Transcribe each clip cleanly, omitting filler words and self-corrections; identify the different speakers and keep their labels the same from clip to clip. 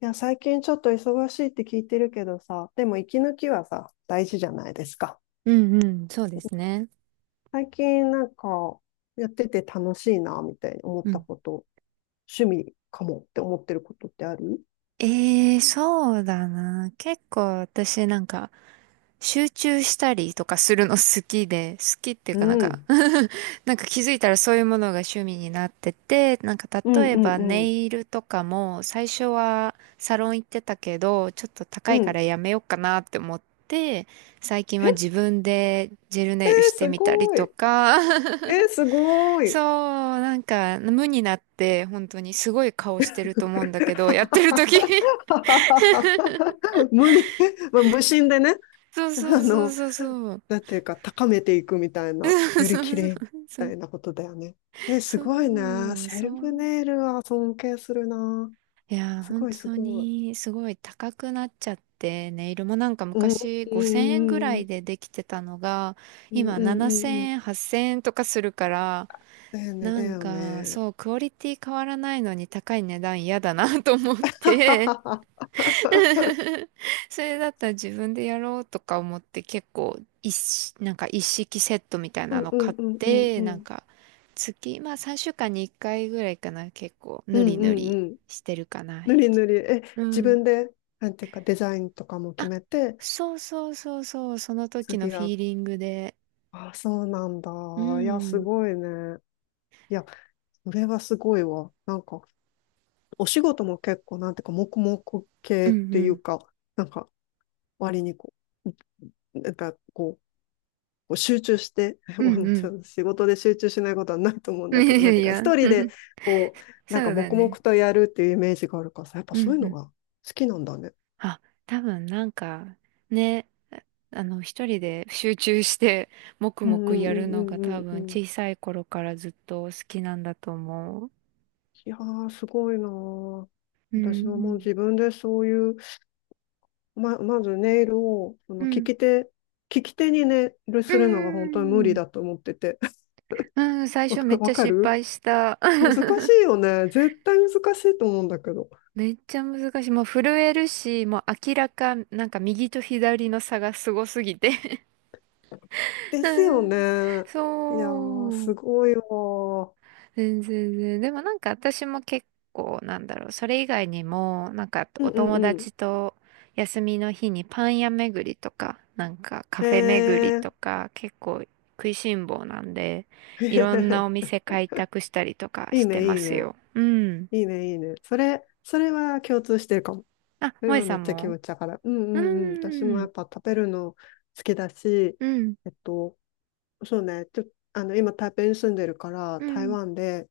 Speaker 1: いや、最近ちょっと忙しいって聞いてるけどさ、でも息抜きはさ、大事じゃないですか。
Speaker 2: うんうん、そうですね。
Speaker 1: 最近なんか、やってて楽しいな、みたいに思っ
Speaker 2: う
Speaker 1: た
Speaker 2: ん。
Speaker 1: こと、趣味かもって思ってることってある？
Speaker 2: そうだな。結構私なんか集中したりとかするの好きで、好きっていう
Speaker 1: う
Speaker 2: かなんか
Speaker 1: ん。
Speaker 2: なんか気づいたらそういうものが趣味になってて、なんか
Speaker 1: うん
Speaker 2: 例え
Speaker 1: う
Speaker 2: ば
Speaker 1: ん
Speaker 2: ネ
Speaker 1: うん。
Speaker 2: イルとかも最初はサロン行ってたけど、ちょっと高
Speaker 1: う
Speaker 2: いか
Speaker 1: ん。
Speaker 2: らやめようかなって思って、最近は
Speaker 1: え、
Speaker 2: 自分でジェル
Speaker 1: え
Speaker 2: ネイル
Speaker 1: ー
Speaker 2: して
Speaker 1: す
Speaker 2: みたり
Speaker 1: ごい。
Speaker 2: と
Speaker 1: え
Speaker 2: か
Speaker 1: ー すごい。
Speaker 2: そう、なんか無になって本当にすごい顔してると思うんだけど、やってる時
Speaker 1: 無理、まあ、無心でね、
Speaker 2: そう
Speaker 1: あ
Speaker 2: そうそう
Speaker 1: の、
Speaker 2: そうそう。
Speaker 1: なんていうか、高めていくみたい な、
Speaker 2: そう
Speaker 1: より綺
Speaker 2: そう
Speaker 1: 麗み
Speaker 2: そ
Speaker 1: た
Speaker 2: う。
Speaker 1: いなことだよね。え、す
Speaker 2: そ
Speaker 1: ごいね。
Speaker 2: う
Speaker 1: セ
Speaker 2: そ
Speaker 1: ルフネ
Speaker 2: う。
Speaker 1: イルは尊敬するな。
Speaker 2: いや
Speaker 1: す
Speaker 2: 本
Speaker 1: ごいす
Speaker 2: 当
Speaker 1: ごい。
Speaker 2: にすごい高くなっちゃって、ネイルもなんか
Speaker 1: うん、
Speaker 2: 昔
Speaker 1: う
Speaker 2: 5000円ぐら
Speaker 1: ん、う
Speaker 2: い
Speaker 1: ん、
Speaker 2: でできてたのが、
Speaker 1: うん、う
Speaker 2: 今
Speaker 1: ん、う
Speaker 2: 7000
Speaker 1: んうん。
Speaker 2: 円、8000円とかするから、
Speaker 1: だよね、
Speaker 2: な
Speaker 1: だ
Speaker 2: ん
Speaker 1: よ
Speaker 2: か
Speaker 1: ね。
Speaker 2: そう、クオリティ変わらないのに高い値段嫌だなと思っ
Speaker 1: は
Speaker 2: て、
Speaker 1: ははは。
Speaker 2: それだったら自分でやろうとか思って結構一式、なんか一式セットみたい
Speaker 1: う
Speaker 2: な
Speaker 1: ん、
Speaker 2: の
Speaker 1: う
Speaker 2: 買
Speaker 1: ん、
Speaker 2: っ
Speaker 1: うん、うん、
Speaker 2: て、
Speaker 1: う
Speaker 2: なん
Speaker 1: ん。
Speaker 2: か月、まあ3週間に1回ぐらいかな、結構
Speaker 1: う
Speaker 2: ぬり
Speaker 1: ん、う
Speaker 2: ぬり
Speaker 1: ん、うん。
Speaker 2: してるかな。
Speaker 1: ぬりぬり。え、
Speaker 2: う
Speaker 1: 自
Speaker 2: ん。
Speaker 1: 分で、なんていうか、デザインとかも決
Speaker 2: あ、
Speaker 1: めて、
Speaker 2: そうそうそうそう、その時の
Speaker 1: 次
Speaker 2: フ
Speaker 1: が、
Speaker 2: ィーリングで。
Speaker 1: あ、そうなんだ。
Speaker 2: う
Speaker 1: いや、す
Speaker 2: ん。
Speaker 1: ごいね。いや、それはすごいわ。なんか、お仕事も結構、なんていうか、黙々
Speaker 2: う
Speaker 1: 系っ
Speaker 2: んう
Speaker 1: ていう
Speaker 2: ん。
Speaker 1: か、なんか、割にこう、なんか、こう集中して、
Speaker 2: う
Speaker 1: もうち
Speaker 2: ん
Speaker 1: ょっと仕事で集中しないことはないと思うん
Speaker 2: うん。
Speaker 1: だけど、なん て
Speaker 2: い
Speaker 1: いうか、
Speaker 2: や、
Speaker 1: 一人で、こう、な
Speaker 2: そ
Speaker 1: んか、
Speaker 2: うだ
Speaker 1: 黙々
Speaker 2: ね。
Speaker 1: とやるっていうイメージがあるからさ、やっぱ
Speaker 2: う
Speaker 1: そう
Speaker 2: ん
Speaker 1: いう
Speaker 2: う
Speaker 1: の
Speaker 2: ん。
Speaker 1: が好きなんだね。
Speaker 2: あ、多分なんかね、あの一人で集中して黙
Speaker 1: う
Speaker 2: 々
Speaker 1: んう
Speaker 2: やる
Speaker 1: んう
Speaker 2: のが
Speaker 1: んう
Speaker 2: 多
Speaker 1: んう
Speaker 2: 分
Speaker 1: んうん。
Speaker 2: 小さい頃からずっと好きなんだと思う。
Speaker 1: いやー、すごいなー。
Speaker 2: う
Speaker 1: 私はもう
Speaker 2: ん、
Speaker 1: 自分でそういう、まずネイルを、
Speaker 2: う
Speaker 1: 利
Speaker 2: ん、
Speaker 1: き手、利き手にネイル
Speaker 2: う
Speaker 1: するのが本当に無
Speaker 2: ん、う
Speaker 1: 理
Speaker 2: ん、
Speaker 1: だと思ってて。
Speaker 2: うん。最
Speaker 1: わ
Speaker 2: 初め
Speaker 1: か
Speaker 2: っち
Speaker 1: わ
Speaker 2: ゃ
Speaker 1: か
Speaker 2: 失
Speaker 1: る
Speaker 2: 敗した。
Speaker 1: 難しい よね。絶対難しいと思うんだけど。
Speaker 2: めっちゃ難しい。もう震えるし、もう明らかなんか右と左の差がすごすぎて
Speaker 1: です
Speaker 2: う
Speaker 1: よね。
Speaker 2: ん、
Speaker 1: いやー、
Speaker 2: そ
Speaker 1: す
Speaker 2: う。
Speaker 1: ごいわー。
Speaker 2: 全然全然。でもなんか私も結構なんだろう。それ以外にも、なんか
Speaker 1: うん
Speaker 2: お
Speaker 1: うん
Speaker 2: 友
Speaker 1: うん。
Speaker 2: 達と休みの日にパン屋巡りとか、なんかカ
Speaker 1: へ
Speaker 2: フェ巡りと
Speaker 1: え。
Speaker 2: か、結構食いしん坊なんで、いろんなお 店開拓したりとか
Speaker 1: いい
Speaker 2: して
Speaker 1: ね、い
Speaker 2: ま
Speaker 1: い
Speaker 2: す
Speaker 1: ね。
Speaker 2: よ。うん。
Speaker 1: いいね、いいね。それは共通してるかも。
Speaker 2: あ、
Speaker 1: それ
Speaker 2: 萌
Speaker 1: はめ
Speaker 2: さ
Speaker 1: っ
Speaker 2: ん
Speaker 1: ちゃ気
Speaker 2: も？
Speaker 1: 持ちだから。うんう
Speaker 2: う
Speaker 1: んうん。私も
Speaker 2: ー
Speaker 1: や
Speaker 2: ん。
Speaker 1: っぱ食べるの好きだし、
Speaker 2: うん。
Speaker 1: えっと、そうね。ちょ、あの、今台北に住んでるから、
Speaker 2: う
Speaker 1: 台
Speaker 2: ん。
Speaker 1: 湾で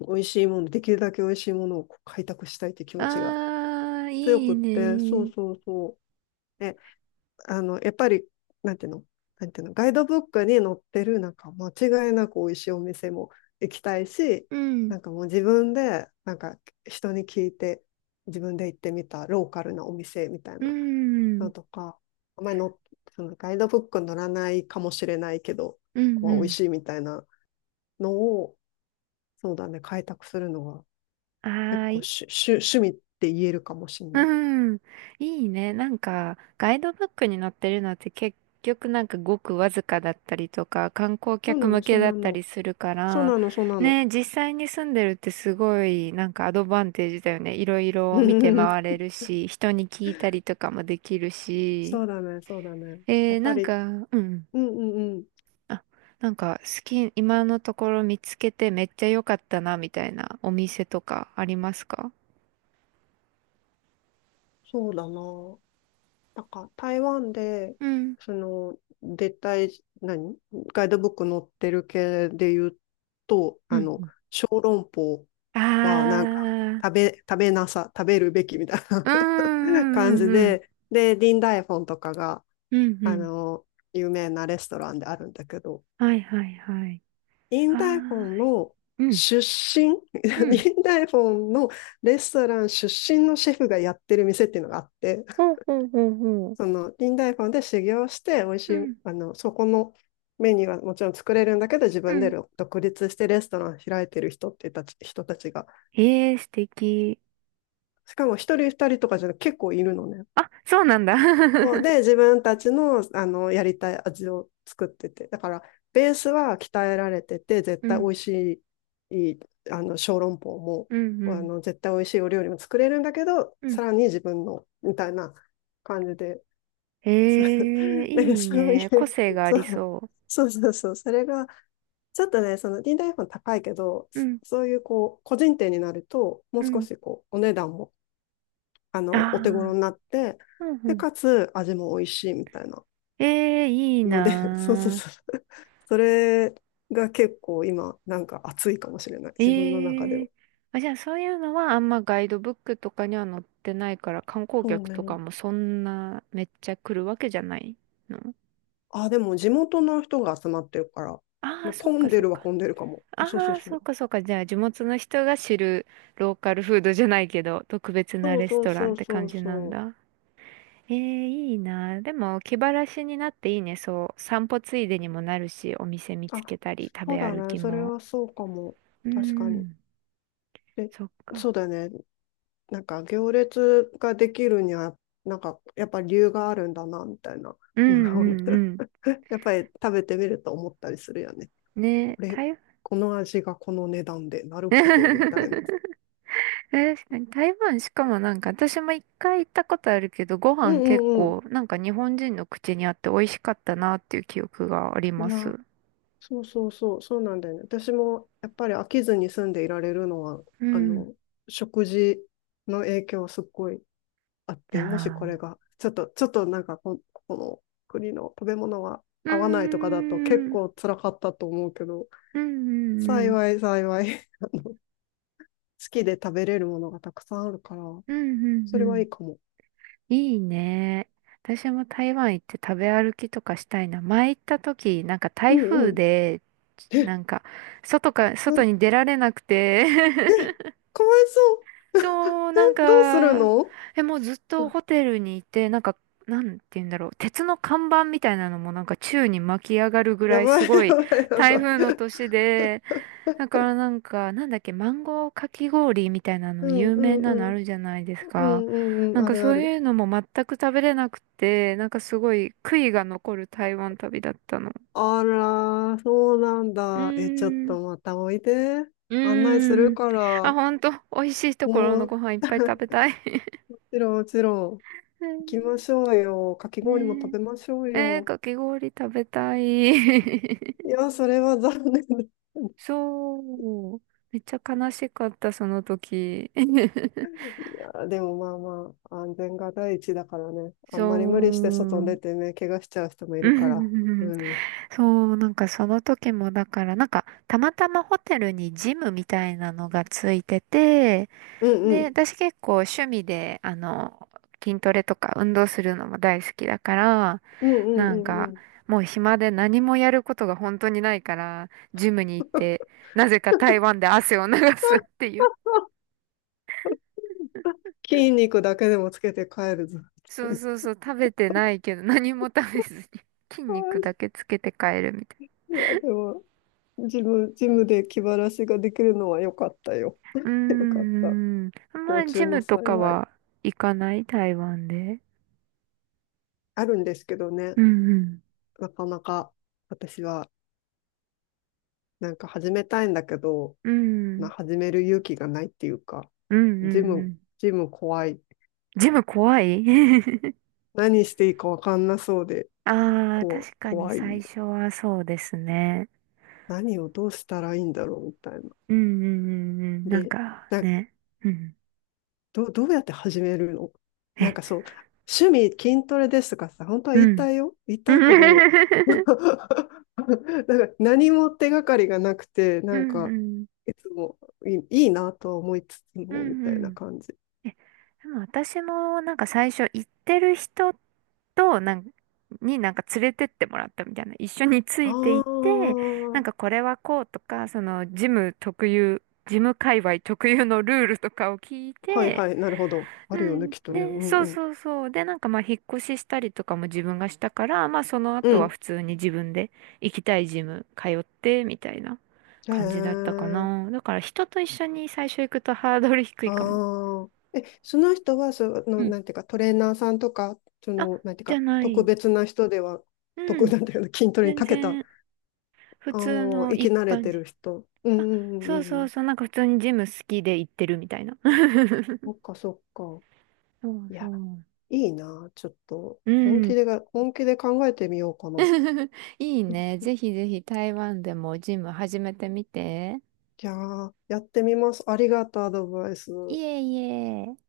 Speaker 1: 美味しいもの、できるだけ美味しいものをこう開拓したいって気持ちが
Speaker 2: あー、
Speaker 1: 強
Speaker 2: い
Speaker 1: く
Speaker 2: い
Speaker 1: って、そう
Speaker 2: ね。
Speaker 1: そうそう。え、やっぱり、なんていうの、なんていうの、ガイドブックに載ってる、なんか間違いなく美味しいお店も行きたいし、
Speaker 2: うん。
Speaker 1: なんかもう自分で、なんか人に聞いて、自分で行ってみたローカルなお店みたい
Speaker 2: う
Speaker 1: なの
Speaker 2: ん。
Speaker 1: とか、あんまりの、そのガイドブックに載らないかもしれないけど、
Speaker 2: う
Speaker 1: ここ
Speaker 2: んう
Speaker 1: は美味
Speaker 2: ん。
Speaker 1: しいみたいなのを、そうだね、開拓するのが
Speaker 2: あ
Speaker 1: 結
Speaker 2: ー
Speaker 1: 構
Speaker 2: い
Speaker 1: 趣味って言えるかもしれ
Speaker 2: う
Speaker 1: ない。
Speaker 2: ん。いいね。なんか、ガイドブックに載ってるのって結局なんかごくわずかだったりとか、観光
Speaker 1: そう
Speaker 2: 客
Speaker 1: な
Speaker 2: 向
Speaker 1: の、そ
Speaker 2: け
Speaker 1: ん
Speaker 2: だ
Speaker 1: な
Speaker 2: った
Speaker 1: の。
Speaker 2: りするか
Speaker 1: そう
Speaker 2: ら、
Speaker 1: なの、そうなの。
Speaker 2: ね、実際に住んでるってすごいなんかアドバンテージだよね。いろいろ見て回 れるし、人に聞いたりとかもできるし。
Speaker 1: そうだね、そうだね。や
Speaker 2: え
Speaker 1: っ
Speaker 2: ー、
Speaker 1: ぱ
Speaker 2: なん
Speaker 1: り、
Speaker 2: か、うん。
Speaker 1: うんうんうん、
Speaker 2: あ、なんか好き、今のところ見つけてめっちゃ良かったな、みたいなお店とかありますか？
Speaker 1: そうだな。なんか台湾で、
Speaker 2: うん。
Speaker 1: その、絶対、何ガイドブック載ってる系で言うと、
Speaker 2: うんうん。
Speaker 1: 小籠包は
Speaker 2: あ
Speaker 1: なんか、食
Speaker 2: あ。
Speaker 1: べ、食べなさ、食べるべきみたい
Speaker 2: うー
Speaker 1: な 感
Speaker 2: ん、
Speaker 1: じ
Speaker 2: うん、
Speaker 1: で、で、ディンダイフォンとかが、
Speaker 2: うん、うん、う
Speaker 1: あ
Speaker 2: ん。
Speaker 1: の、有名なレストランであるんだけど、
Speaker 2: はいはい、はい。
Speaker 1: イン
Speaker 2: は
Speaker 1: ダイフォンの
Speaker 2: ーい。うん、
Speaker 1: 出身、
Speaker 2: うん。
Speaker 1: インダイフォンのレストラン出身のシェフがやってる店っていうのがあって、
Speaker 2: ほうほうほうほう。
Speaker 1: そのインダイフォンで修行して、美味し
Speaker 2: う
Speaker 1: い、
Speaker 2: ん、
Speaker 1: そこのメニューはもちろん作れるんだけど、自
Speaker 2: う
Speaker 1: 分で
Speaker 2: ん。
Speaker 1: 独立してレストラン開いてる人たちが、
Speaker 2: へえ、素敵。
Speaker 1: しかも一人二人とかじゃなくて結構いるのね。
Speaker 2: あ、そうなんだ。
Speaker 1: そうで、自 分たちの、やりたい味を作ってて、だからベースは鍛えられてて、絶
Speaker 2: う
Speaker 1: 対美
Speaker 2: ん、
Speaker 1: 味しい、いい小籠包も
Speaker 2: うん、うん、
Speaker 1: 絶対美味しいお料理も作れるんだけど、
Speaker 2: うん。
Speaker 1: さらに自分のみたいな感じで、
Speaker 2: へえ、
Speaker 1: なんか
Speaker 2: いい
Speaker 1: そうい
Speaker 2: ね。個
Speaker 1: う、
Speaker 2: 性があ
Speaker 1: そ
Speaker 2: り
Speaker 1: う
Speaker 2: そ
Speaker 1: そうそうそう、それがちょっとね、その D 台本高いけど、
Speaker 2: う。うん、
Speaker 1: そういうこう個人店になると、もう
Speaker 2: う
Speaker 1: 少
Speaker 2: ん。
Speaker 1: しこうお値段も
Speaker 2: あ
Speaker 1: お手頃
Speaker 2: あ、
Speaker 1: になって、
Speaker 2: うん、う
Speaker 1: で、
Speaker 2: ん。
Speaker 1: かつ味も美味しいみたいな。
Speaker 2: ええ、いい
Speaker 1: ので、そうそう
Speaker 2: な。
Speaker 1: そう。それが結構今、なんか熱いかもしれない。自分の中で
Speaker 2: え
Speaker 1: は。
Speaker 2: え。あ、じゃあそういうのはあんまガイドブックとかには載ってないから観光
Speaker 1: そう
Speaker 2: 客とか
Speaker 1: ね。
Speaker 2: もそんなめっちゃ来るわけじゃないの？
Speaker 1: あ、でも地元の人が集まってるから。
Speaker 2: ああー、
Speaker 1: で
Speaker 2: そっ
Speaker 1: 混
Speaker 2: か
Speaker 1: んで
Speaker 2: そっ
Speaker 1: るは
Speaker 2: か。
Speaker 1: 混んでるかも。そうそう
Speaker 2: ああ、
Speaker 1: そ
Speaker 2: そっ
Speaker 1: う。
Speaker 2: かそっか。じゃあ地元の人が知るローカルフードじゃないけど特別な
Speaker 1: そう
Speaker 2: レス
Speaker 1: そう
Speaker 2: トラ
Speaker 1: そ
Speaker 2: ンっ
Speaker 1: う
Speaker 2: て
Speaker 1: そ
Speaker 2: 感
Speaker 1: う
Speaker 2: じなん
Speaker 1: そ
Speaker 2: だ。ええ、いいな。でも気晴らしになっていいね。そう。散歩ついでにもなるし、お店見
Speaker 1: う。
Speaker 2: つけ
Speaker 1: あ、
Speaker 2: たり食
Speaker 1: そう
Speaker 2: べ
Speaker 1: だ
Speaker 2: 歩
Speaker 1: ね。
Speaker 2: き
Speaker 1: それ
Speaker 2: も。
Speaker 1: はそうかも。
Speaker 2: う
Speaker 1: 確かに。
Speaker 2: ん、
Speaker 1: で、
Speaker 2: そっ
Speaker 1: そう
Speaker 2: か。
Speaker 1: だね。なんか行列ができるには、なんかやっぱ理由があるんだな、みたいな
Speaker 2: う
Speaker 1: の
Speaker 2: ん
Speaker 1: が。
Speaker 2: うんうん。
Speaker 1: やっぱり食べてみると思ったりするよね。
Speaker 2: ね、
Speaker 1: これ、
Speaker 2: 台
Speaker 1: この味がこの値段で、なるほど、みたいな。
Speaker 2: 確かに台湾しかもなんか私も一回行ったことあるけどご
Speaker 1: う
Speaker 2: 飯
Speaker 1: ん
Speaker 2: 結
Speaker 1: うんう
Speaker 2: 構なんか日本人の口にあって美味しかったなっていう記憶があり
Speaker 1: ん。い
Speaker 2: ま
Speaker 1: や、
Speaker 2: す。
Speaker 1: そうそうそう、そうなんだよね。私もやっぱり飽きずに住んでいられるのは、
Speaker 2: う
Speaker 1: あ
Speaker 2: ん。
Speaker 1: の、食事の影響はすっごいあっ
Speaker 2: あ
Speaker 1: て、もしこれ
Speaker 2: あ。
Speaker 1: が、ちょっとなんかこの国の食べ物は
Speaker 2: う
Speaker 1: 合わないとかだと結
Speaker 2: ーん。
Speaker 1: 構辛かったと思うけど、
Speaker 2: うんうんうん。
Speaker 1: 幸い幸い、好きで食べれるものがたくさんあるから、
Speaker 2: うんうん
Speaker 1: そ
Speaker 2: う
Speaker 1: れはい
Speaker 2: ん。
Speaker 1: いかも。
Speaker 2: いいね。私も台湾行って食べ歩きとかしたいな。前行った時なんか
Speaker 1: う
Speaker 2: 台
Speaker 1: んう
Speaker 2: 風
Speaker 1: ん。
Speaker 2: で
Speaker 1: え、
Speaker 2: なんか
Speaker 1: な
Speaker 2: 外
Speaker 1: ん、
Speaker 2: に出られなくて
Speaker 1: え、かわいそう。
Speaker 2: そう、なん
Speaker 1: どうする
Speaker 2: か、
Speaker 1: の？
Speaker 2: もうずっと ホテルにいて、なんか、なんて言うんだろう、鉄の看板みたいなのもなんか宙に巻き上がるぐら
Speaker 1: や
Speaker 2: い
Speaker 1: ば
Speaker 2: す
Speaker 1: い
Speaker 2: ご
Speaker 1: や
Speaker 2: い
Speaker 1: ばいや
Speaker 2: 台
Speaker 1: ば
Speaker 2: 風
Speaker 1: い。
Speaker 2: の年で、だからなんか、なんだっけ、マンゴーかき氷みたいな
Speaker 1: う
Speaker 2: の
Speaker 1: ん
Speaker 2: 有
Speaker 1: う
Speaker 2: 名
Speaker 1: ん
Speaker 2: な
Speaker 1: う
Speaker 2: のあ
Speaker 1: ん。
Speaker 2: るじゃないです
Speaker 1: う
Speaker 2: か。
Speaker 1: んうんう
Speaker 2: な
Speaker 1: ん。
Speaker 2: ん
Speaker 1: あ
Speaker 2: か
Speaker 1: る
Speaker 2: そ
Speaker 1: あ
Speaker 2: う
Speaker 1: る。
Speaker 2: いうのも全く食べれなくて、なんかすごい悔いが残る台湾旅だったの。
Speaker 1: あら、そうなん
Speaker 2: うー
Speaker 1: だ。え、ちょっ
Speaker 2: ん、
Speaker 1: とまたおいで。
Speaker 2: う
Speaker 1: 案内す
Speaker 2: ー
Speaker 1: る
Speaker 2: ん。
Speaker 1: か
Speaker 2: あ、
Speaker 1: ら。
Speaker 2: ほんと、美味しいところの
Speaker 1: も
Speaker 2: ご飯いっぱい食べたい。
Speaker 1: ちろんもちろん。
Speaker 2: う
Speaker 1: 行きま
Speaker 2: ん。
Speaker 1: しょうよ。かき氷も食
Speaker 2: ね
Speaker 1: べましょう
Speaker 2: え。えー、
Speaker 1: よ。
Speaker 2: かき氷食べたい。
Speaker 1: いや、それは残念だ。
Speaker 2: そう。めっちゃ悲しかった、その時。
Speaker 1: いや、でもまあまあ、安全が第一だからね。あんまり無
Speaker 2: そ
Speaker 1: 理して外に
Speaker 2: う。
Speaker 1: 出てね、怪我しちゃう人も い
Speaker 2: う
Speaker 1: るから。う
Speaker 2: ん、
Speaker 1: ん。うん
Speaker 2: そう、なんかその時もだから、なんかたまたまホテルにジムみたいなのがついてて、
Speaker 1: う
Speaker 2: で、
Speaker 1: ん。
Speaker 2: 私結構趣味で、筋トレとか運動するのも大好きだから、
Speaker 1: うんうん
Speaker 2: な
Speaker 1: う
Speaker 2: ん
Speaker 1: んう
Speaker 2: か、
Speaker 1: ん。
Speaker 2: もう暇で何もやることが本当にないから、ジムに行って、なぜか台湾で汗を流すっていう。
Speaker 1: 筋肉だけでもつけて帰るぞ。
Speaker 2: そう そうそう、食べてないけど、何も食べずに、筋肉
Speaker 1: あ
Speaker 2: だけつけて帰るみたい
Speaker 1: ーいや、でも、ジムで気晴らしができるのは良かったよ。
Speaker 2: な。う
Speaker 1: 良か
Speaker 2: ー
Speaker 1: った。
Speaker 2: ん、あ
Speaker 1: 不
Speaker 2: んま
Speaker 1: 幸
Speaker 2: りジ
Speaker 1: 中の
Speaker 2: ムとか
Speaker 1: 幸い。
Speaker 2: は行かない台湾で。
Speaker 1: あるんですけど
Speaker 2: う
Speaker 1: ね、
Speaker 2: んうん。
Speaker 1: なかなか私はなんか始めたいんだけど、
Speaker 2: う
Speaker 1: まあ、
Speaker 2: ん、
Speaker 1: 始める勇気がないっていうか、
Speaker 2: うんう
Speaker 1: ジ
Speaker 2: んう
Speaker 1: ム、
Speaker 2: ん。
Speaker 1: ジム怖い。
Speaker 2: ジム怖い。
Speaker 1: 何していいかわかんなそうで、
Speaker 2: ああ、
Speaker 1: こう、
Speaker 2: 確かに
Speaker 1: 怖い。
Speaker 2: 最初はそうですね。
Speaker 1: 何をどうしたらいいんだろうみたいな。
Speaker 2: うんうんうんうん。なん
Speaker 1: で、
Speaker 2: か
Speaker 1: なん
Speaker 2: ね。うん。
Speaker 1: ど、どうやって始めるの？なんか
Speaker 2: え、
Speaker 1: そう、趣味筋トレですとかさ、本当は
Speaker 2: う
Speaker 1: 言いた
Speaker 2: ん。
Speaker 1: いよ。言い
Speaker 2: う
Speaker 1: たいけど、な
Speaker 2: ん。
Speaker 1: ん か何も手がかりがなくて、
Speaker 2: う
Speaker 1: なん
Speaker 2: ん
Speaker 1: か、
Speaker 2: うん。
Speaker 1: いつもいいなとは思いつつ
Speaker 2: う
Speaker 1: も、み
Speaker 2: ん
Speaker 1: たい
Speaker 2: う
Speaker 1: な
Speaker 2: ん。
Speaker 1: 感じ。
Speaker 2: え、でも私もなんか最初行ってる人となんになんか連れてってもらったみたいな。一緒につ
Speaker 1: あ
Speaker 2: いて行って、なん
Speaker 1: あ、
Speaker 2: かこれはこうとか、ジム界隈特有のルールとかを聞い
Speaker 1: はい
Speaker 2: て、
Speaker 1: はい、なるほど。
Speaker 2: う
Speaker 1: あるよね、
Speaker 2: ん。
Speaker 1: きっとね。う
Speaker 2: で、
Speaker 1: ん
Speaker 2: そう
Speaker 1: うん。
Speaker 2: そうそう。で、なんかまあ、引っ越ししたりとかも自分がしたから、まあ、その
Speaker 1: う
Speaker 2: 後は
Speaker 1: ん。
Speaker 2: 普通に自分で行きたいジム通って、みたいな
Speaker 1: へ
Speaker 2: 感じだったか
Speaker 1: え。
Speaker 2: な。だから人と一緒に最初行くとハードル低いかも。
Speaker 1: ああ。え、その人は、
Speaker 2: うん。
Speaker 1: なんていうか、トレーナーさんとか、
Speaker 2: あ、
Speaker 1: なんていう
Speaker 2: じゃ
Speaker 1: か、
Speaker 2: な
Speaker 1: 特
Speaker 2: い。
Speaker 1: 別な人では、
Speaker 2: うん。
Speaker 1: なんていうの、筋トレに
Speaker 2: 全
Speaker 1: 長けた。
Speaker 2: 然、普
Speaker 1: あ
Speaker 2: 通
Speaker 1: あ、
Speaker 2: の
Speaker 1: 生き
Speaker 2: 一
Speaker 1: 慣れ
Speaker 2: 般
Speaker 1: てる
Speaker 2: 人。
Speaker 1: 人。う
Speaker 2: あ、
Speaker 1: んうんう
Speaker 2: そう
Speaker 1: んう
Speaker 2: そう
Speaker 1: ん。
Speaker 2: そう。なんか普通にジム好きで行ってるみたいな。
Speaker 1: そ っかそっか。
Speaker 2: そう
Speaker 1: い
Speaker 2: そ
Speaker 1: や、
Speaker 2: う。
Speaker 1: いいな。ちょっと、
Speaker 2: う
Speaker 1: 本
Speaker 2: ん。
Speaker 1: 気でが、本気で考えてみようかな。
Speaker 2: いいね。ぜひぜひ台湾でもジム始めてみて。
Speaker 1: じゃあ、やってみます。ありがとう、アドバイス。
Speaker 2: いえいえ。